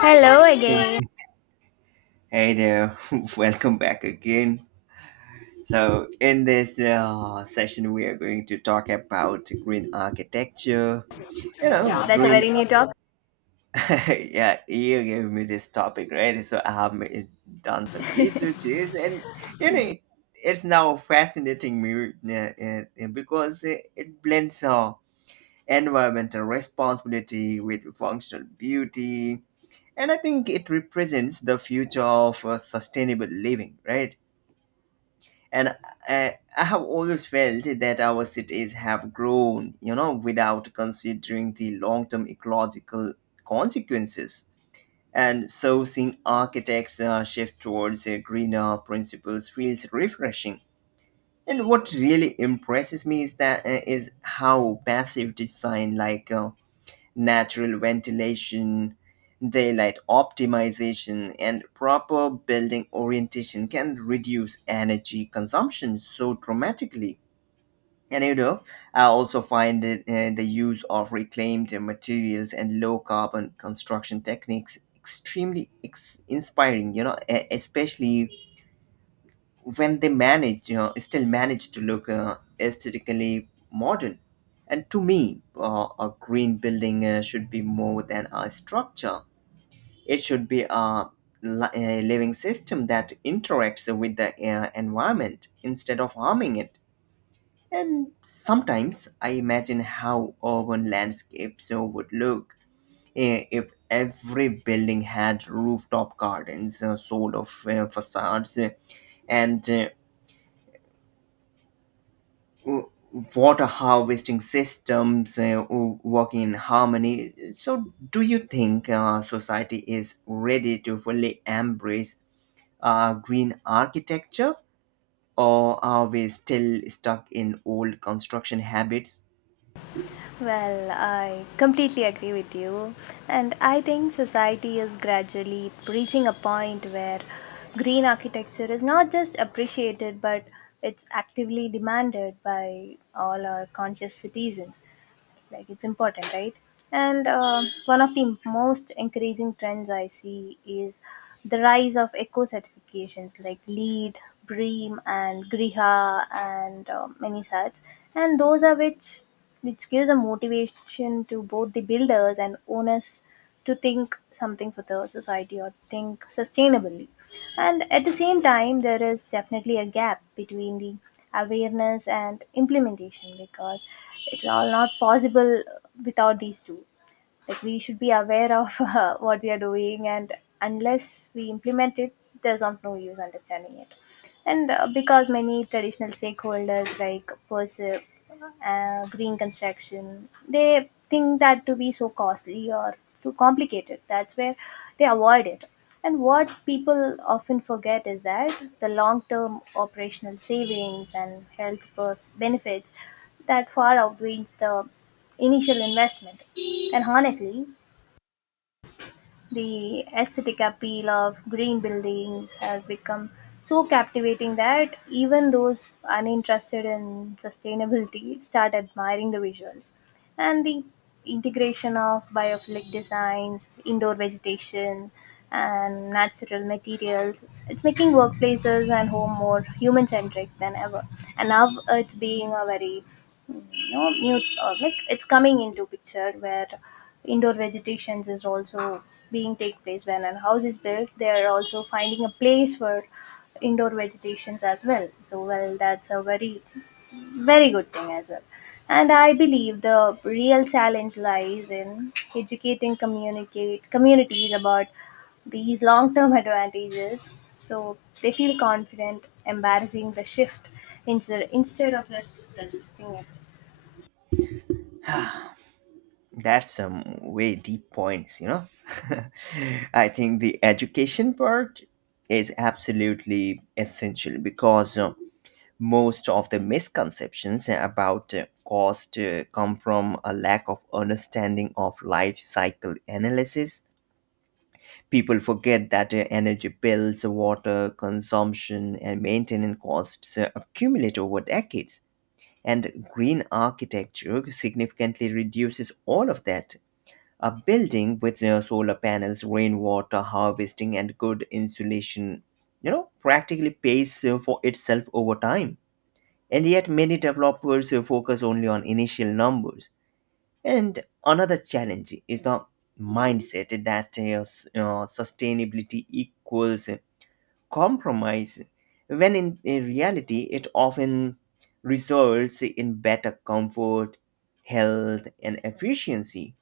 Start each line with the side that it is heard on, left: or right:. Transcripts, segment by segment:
left: Hello
right: Yeah.
left: again.
right: Hey there, welcome back again. So, in this session, we are going to talk about green architecture. You know,
left: Oh, that's a
right: green.
left: very new talk.
right: Yeah, you gave me this topic, right? So, done some researches, and you know, it, it's now fascinating me because it blends environmental responsibility with functional beauty, and I think it represents the future of sustainable living, right? And I have always felt that our cities have grown without considering the long-term ecological consequences, and so seeing architects shift towards greener principles feels refreshing. And what really impresses me is that is how passive design, like natural ventilation, daylight optimization, and proper building orientation, can reduce energy consumption so dramatically. And you know, I also find the use of reclaimed materials and low carbon construction techniques extremely inspiring. You know, especially when they manage to look aesthetically modern. And to me a green building should be more than a structure. It should be a living system that interacts with the environment instead of harming it. And sometimes I imagine how urban landscapes would look if every building had rooftop gardens, solar facades, and uh, w- water harvesting systems working in harmony. So, do you think society is ready to fully embrace green architecture, or are we still stuck in old construction habits?
left: Well, I completely agree with you. And I think society is gradually reaching a point where green architecture is not just appreciated but it's actively demanded by all our conscious citizens. Like, it's important, right? And one of the most encouraging trends I see is the rise of eco certifications like LEED, BREEAM, and griha, and many such. And those are which gives a motivation to both the builders and owners to think something for the society or think sustainably. And at the same time, there is definitely a gap between the awareness and implementation because it's all not possible without these two. Like, we should be aware of what we are doing, and unless we implement it, there's of no use understanding it. And because many traditional stakeholders like PERSIP, green construction, they think that to be so costly or too complicated. That's where they avoid it. And what people often forget is that the long term operational savings and health birth benefits that far outweighs the initial investment. And honestly, the aesthetic appeal of green buildings has become so captivating that even those uninterested in sustainability start admiring the visuals. And the integration of biophilic designs, indoor vegetation, and natural materials, it's making workplaces and home more human centric than ever. And now it's being a very, no, new, like it's coming into picture where indoor vegetations is also being take place. When a house is built, they are also finding a place for indoor vegetations as well. So, well, that's a very, very good thing as well. And I believe the real challenge lies in educating communicate communities about these long-term advantages so they feel confident embarrassing the shift, instead of just resisting it.
right: That's some way deep points, you know. I think the education part is absolutely essential because most of the misconceptions about cost come from a lack of understanding of life cycle analysis. People forget that energy bills, water consumption, and maintenance costs accumulate over decades. And green architecture significantly reduces all of that. A building with solar panels, rainwater harvesting, and good insulation, you know, practically pays for itself over time, and yet, many developers who focus only on initial numbers. And another challenge is the mindset that sustainability equals compromise, when in reality, it often results in better comfort, health, and efficiency.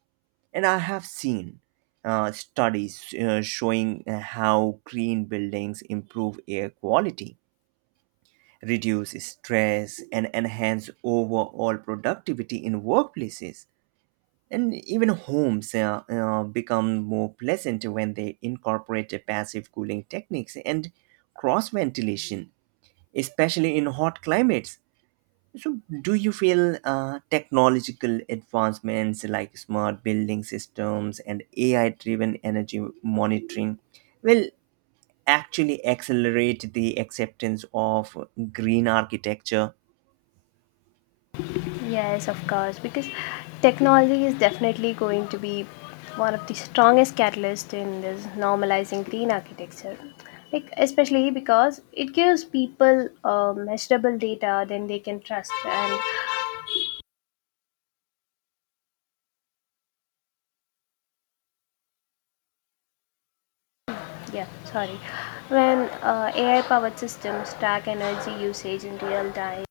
right: And I have seen studies showing how green buildings improve air quality, reduce stress, and enhance overall productivity in workplaces, and even homes become more pleasant when they incorporate passive cooling techniques and cross ventilation, especially in hot climates. So, do you feel technological advancements like smart building systems and AI driven energy monitoring will actually accelerate the acceptance of green architecture?
left: Yes, of course, because technology is definitely going to be one of the strongest catalysts in this normalizing green architecture. Like, especially because it gives people measurable data then they can trust. And yeah, sorry. When AI powered systems track energy usage in real time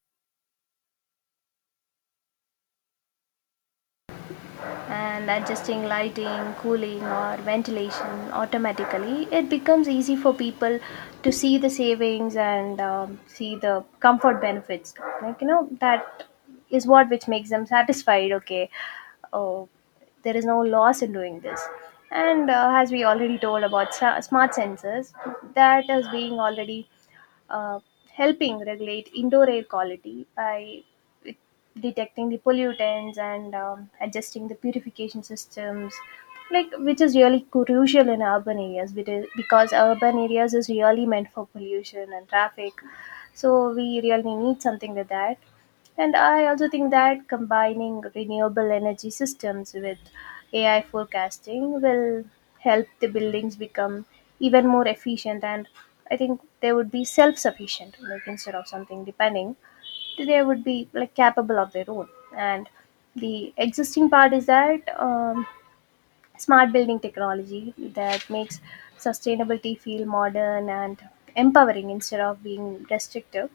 left: and adjusting lighting, cooling, or ventilation automatically, it becomes easy for people to see the savings and see the comfort benefits. Like, that is what which makes them satisfied. Okay, oh, there is no loss in doing this. And as we already told about smart sensors, that is being already uh, helping regulate indoor air quality by detecting the pollutants and adjusting the purification systems, like which is really crucial in urban areas because urban areas is really meant for pollution and traffic, so we really need something with that. And I also think that combining renewable energy systems with AI forecasting will help the buildings become even more efficient. And I think they would be self sufficient, like instead of something depending, they would be like capable of their own. And the existing part is that smart building technology that makes sustainability feel modern and empowering instead of being restrictive.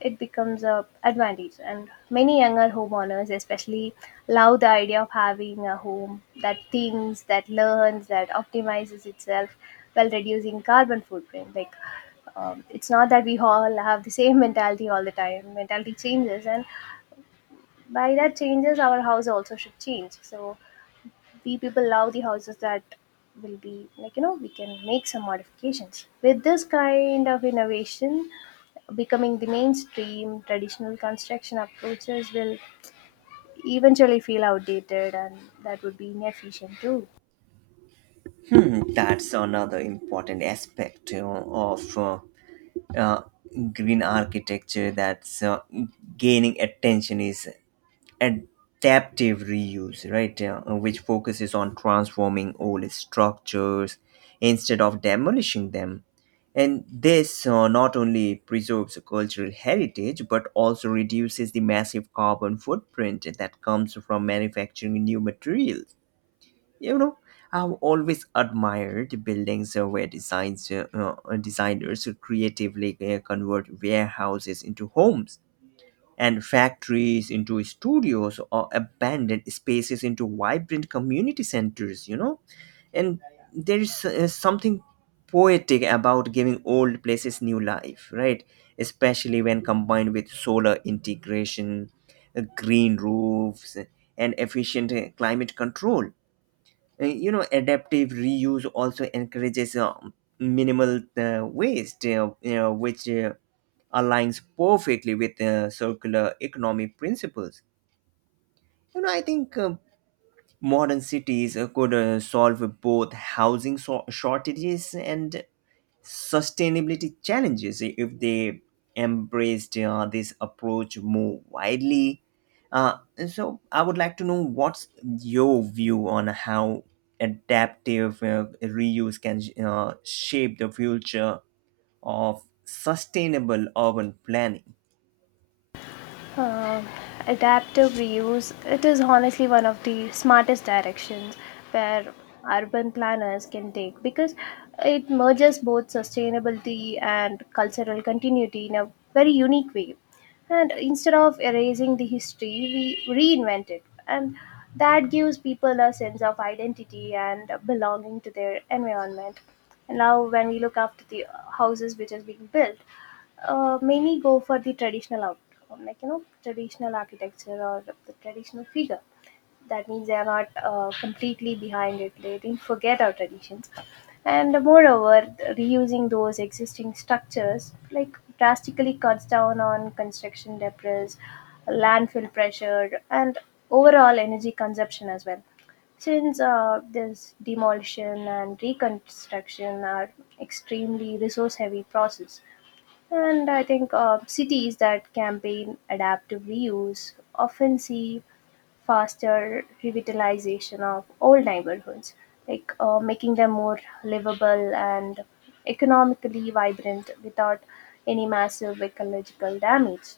left: It becomes a advantage. And many younger homeowners especially love the idea of having a home that thinks, that learns, that optimizes itself while reducing carbon footprint. Like, it's not that we all have the same mentality all the time. Mentality changes, and by that changes, our house also should change. So, we people love the houses that will be like, we can make some modifications. With this kind of innovation becoming the mainstream, traditional construction approaches will eventually feel outdated, and that would be inefficient too.
right: That's another important aspect, you know, of uh, green architecture. That's gaining attention is adaptive reuse, right? Which focuses on transforming old structures instead of demolishing them, and this not only preserves cultural heritage but also reduces the massive carbon footprint that comes from manufacturing new materials. You know, I've always admired buildings where designers creatively convert warehouses into homes and factories into studios or abandoned spaces into vibrant community centers, you know. And there is something poetic about giving old places new life, right? Especially when combined with solar integration, green roofs, and efficient climate control. You know, adaptive reuse also encourages minimal waste, you know, which aligns perfectly with circular economy principles. You know, I think modern cities could solve both housing shortages and sustainability challenges if they embraced this approach more widely. Uh, so, I would like to know what's your view on how adaptive reuse can shape the future of sustainable urban planning.
left: Um Adaptive reuse, it is honestly one of the smartest directions where urban planners can take, because it merges both sustainability and cultural continuity in a very unique way. And instead of erasing the history, we reinvent it. And that gives people a sense of identity and belonging to their environment. And now, when we look after the houses which is being built, many go for the traditional out, like traditional architecture or the traditional figure. That means they are not completely behind it. They didn't forget our traditions. And moreover, reusing those existing structures, like, drastically cuts down on construction debris, landfill pressure, and overall energy consumption as well, since this demolition and reconstruction are extremely resource heavy process. And I think cities that campaign adaptive reuse often see faster revitalization of old neighborhoods, like, making them more livable and economically vibrant without any massive ecological damage.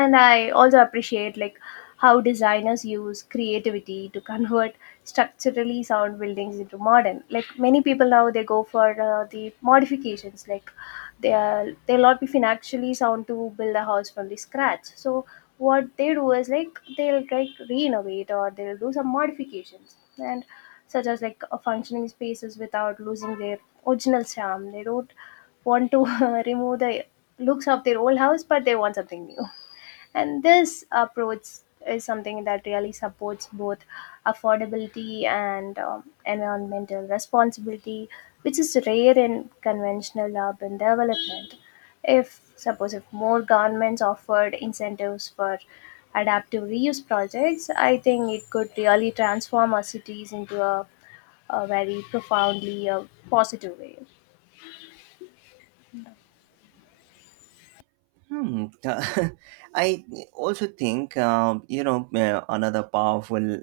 left: And I also appreciate like how designers use creativity to convert structurally sound buildings into modern. Like, many people now, they go for the modifications, like they'll not be financially sound to build a house from the scratch. So what they do is, like, they'll like renovate or they'll do some modifications, and such as like functioning spaces without losing their original charm. They don't want to remove the looks of their old house, but they want something new. And this approach is something that really supports both affordability and environmental responsibility, which is rare in conventional urban development. If, suppose, if more governments offered incentives for adaptive reuse projects, I think it could really transform our cities into a very profoundly positive way.
right: Hmm. I also think you know, another powerful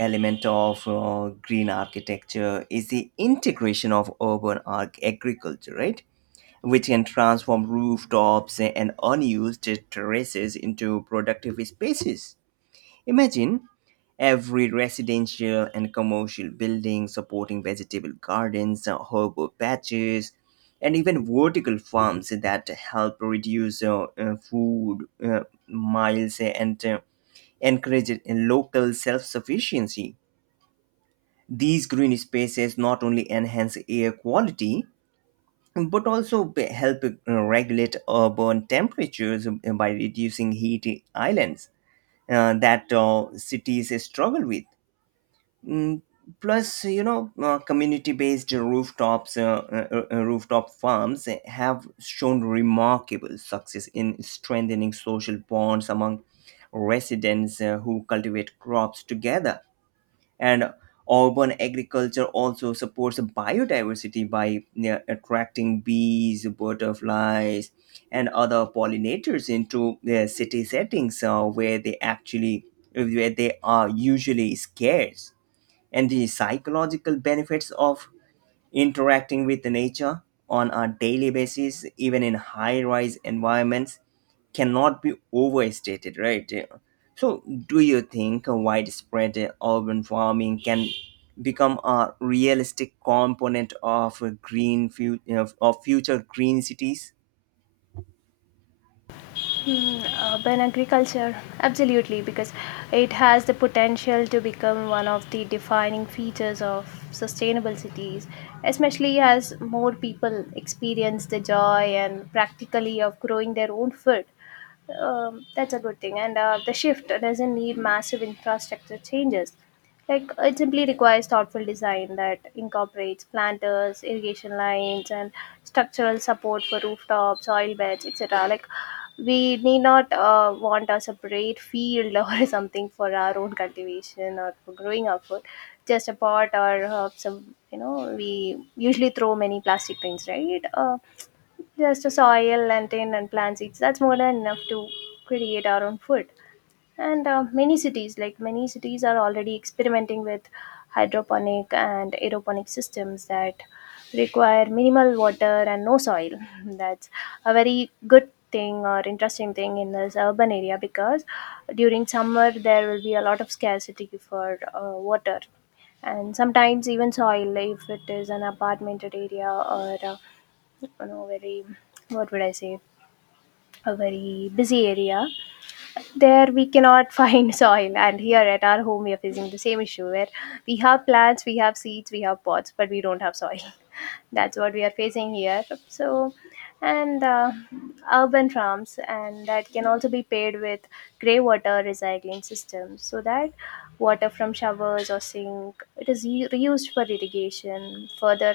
right: element of green architecture is the integration of urban arc agriculture, right? Which can transform rooftops and unused terraces into productive spaces. Imagine every residential and commercial building supporting vegetable gardens, herbal patches, and even vertical farms that help reduce food miles and encourage local self sufficiency. These green spaces not only enhance air quality but also help regulate urban temperatures by reducing heat islands that cities struggle with. Mm, Plus, you know, community based rooftops, rooftop farms have shown remarkable success in strengthening social bonds among residents who cultivate crops together. And urban agriculture also supports biodiversity by attracting bees, butterflies, and other pollinators into city settings, where they are usually scarce. And the psychological benefits of interacting with nature on a daily basis, even in high rise environments, cannot be overstated, right? So, do you think widespread urban farming can become a realistic component of of future green cities?
left: Hmm, urban agriculture, absolutely, because it has the potential to become one of the defining features of sustainable cities, especially as more people experience the joy and practically of growing their own food. That's a good thing. And the shift doesn't need massive infrastructure changes. Like, it simply requires thoughtful design that incorporates planters, irrigation lines, and structural support for rooftops, soil beds, etc. Like, we need not want a separate field or something for our own cultivation or for growing our food. Just a pot or some, you know, we usually throw many plastic things, right? Just a soil and tin and plant seeds, that's more than enough to create our own food. And many cities are already experimenting with hydroponic and aeroponic systems that require minimal water and no soil. That's a very good thing or interesting thing in this urban area, because during summer there will be a lot of scarcity for water. And sometimes even soil, if it is an apartmented area or you know, very, what would I say, a very busy area. There we cannot find soil. And here at our home, we are facing the same issue where we have plants, we have seeds, we have pots, but we don't have soil. That's what we are facing here. So, and urban farms and that can also be paid with grey water recycling systems, so that water from showers or sink, it is reused for irrigation, further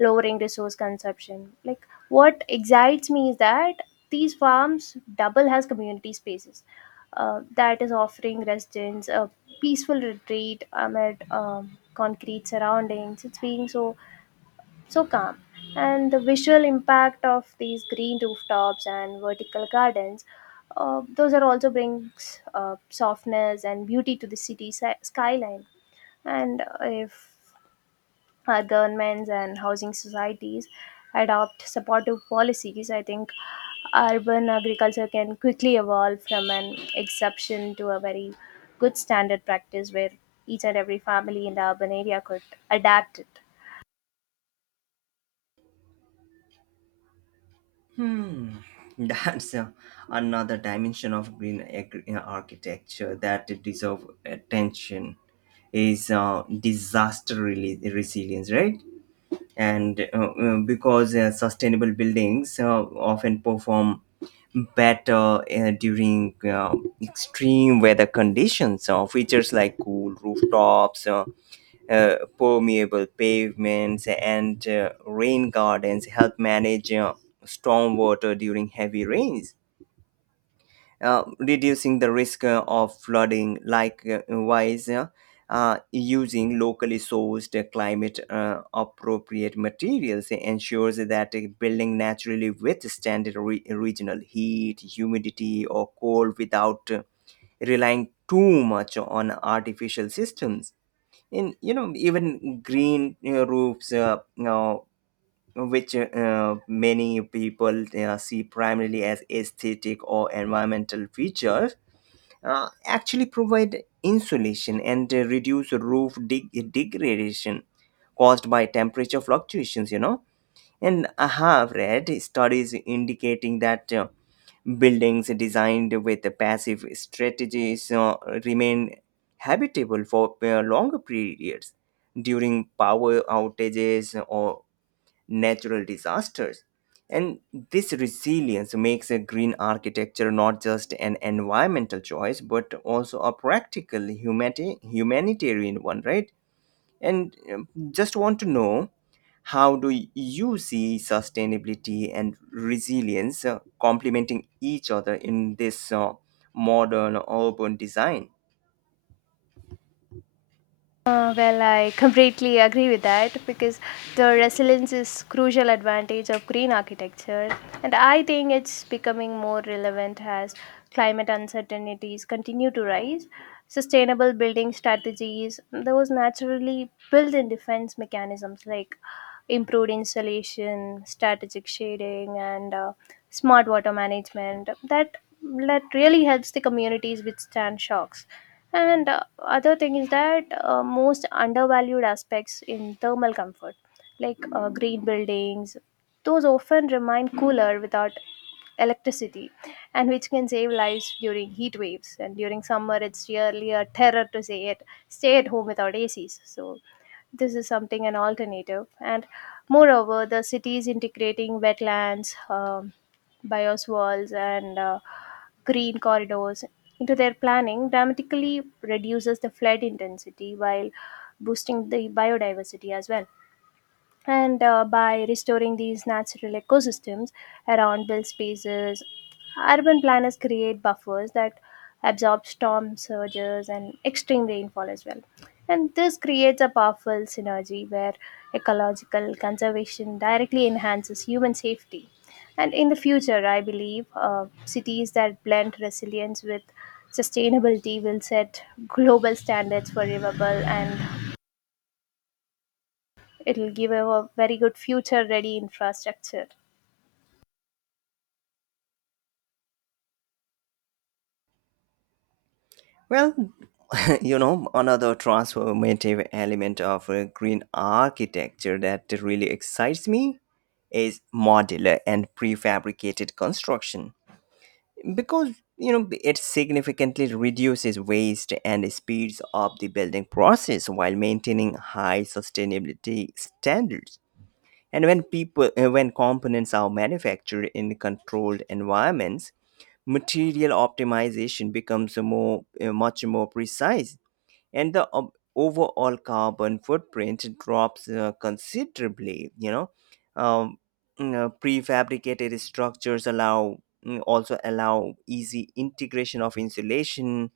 left: lowering resource consumption. Like, what excites me is that these farms double as community spaces, that is offering residents a peaceful retreat amid concrete surroundings. It's being so, so calm. And the visual impact of these green rooftops and vertical gardens, those are also brings softness and beauty to the city skyline. And if our governments and housing societies adopt supportive policies, I think urban agriculture can quickly evolve from an exception to a very good standard practice, where each and every family in the urban area could adapt it.
right: Hmm. That's another dimension of architecture that deserve attention is disaster resilience, right? And because sustainable buildings often perform better during extreme weather conditions. Features like cool rooftops, permeable pavements, and rain gardens help manage storm water during heavy rains, reducing the risk of flooding. Likewise, using locally sourced, climate appropriate materials ensures that a building naturally withstand regional heat, humidity, or cold without relying too much on artificial systems. In You know, even green roofs, you know, which many people see primarily as aesthetic or environmental features, actually provide insulation and reduce roof degradation caused by temperature fluctuations, you know. And I have read studies indicating that buildings designed with passive strategies remain habitable for longer periods during power outages or natural disasters. And this resilience makes a green architecture not just an environmental choice but also a practical humanitarian one, right? And just want to know how do you see sustainability and resilience complementing each other in this modern urban design?
left: Well, I completely agree with that, because the resilience is crucial advantage of green architecture, and I think it's becoming more relevant as climate uncertainties continue to rise. Sustainable building strategies, those naturally built-in defense mechanisms like improved insulation, strategic shading, and smart water management that really helps the communities withstand shocks. And other thing is that most undervalued aspects in thermal comfort, like green buildings, those often remain cooler without electricity, and which can save lives during heat waves. And during summer, it's really a terror to say it, stay at home without ACs. So, this is something an alternative. And moreover, the city is integrating wetlands, bios walls, and green corridors into their planning, dramatically reduces the flood intensity while boosting the biodiversity as well. And by restoring these natural ecosystems around built spaces, urban planners create buffers that absorb storm surges and extreme rainfall as well. And this creates a powerful synergy where ecological conservation directly enhances human safety. And in the future, I believe cities that blend resilience with sustainability will set global standards for livable, and it'll give a very good future ready infrastructure.
right: Well, you know, another transformative element of green architecture that really excites me is modular and prefabricated construction, because you know it significantly reduces waste and speeds up the building process while maintaining high sustainability standards. And when components are manufactured in controlled environments, material optimization becomes a more much more precise, and the overall carbon footprint drops considerably, you know. um, you know, prefabricated structures allow, also allow easy integration of insulation,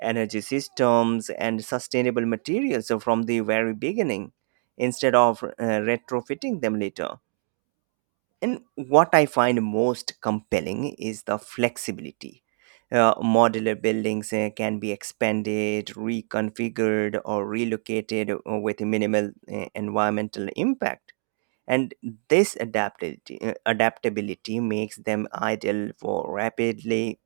right: energy systems, and sustainable materials from the very beginning instead of retrofitting them later. And what I find most compelling is the flexibility. Modular buildings can be expanded, reconfigured, or relocated with minimal environmental impact. And this adaptability makes them ideal for rapidly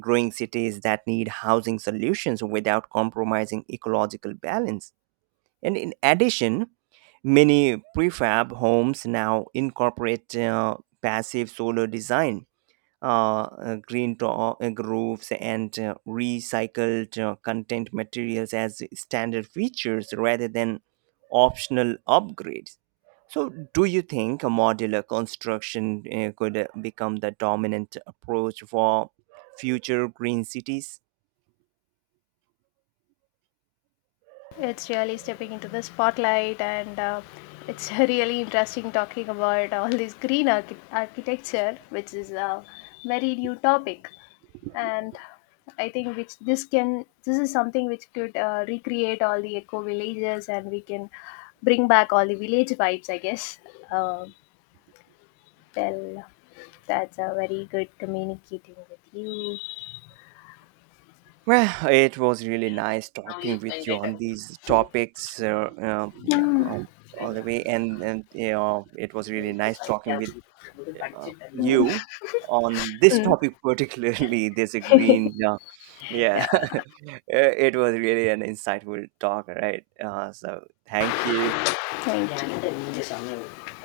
right: growing cities that need housing solutions without compromising ecological balance. And in addition, many prefab homes now incorporate passive solar design, roofs, and recycled content materials as standard features rather than optional upgrades. So, do you think a modular construction could become the dominant approach for future green cities?
left: It's really stepping into the spotlight, and it's really interesting talking about all this green architecture, which is a very new topic. And I think which this can this is something which could recreate all the eco villages, and we can bring back all the village vibes, I guess. Uh, well, that's a very good communicating with you.
right: Well, it was really nice talking with you on these topics um, all the way, and you know, it was really nice talking with you on this
left: Mm.
right: topic, particularly this green. Yeah, it was really an insightful talk, right? So, thank you.
left: 对。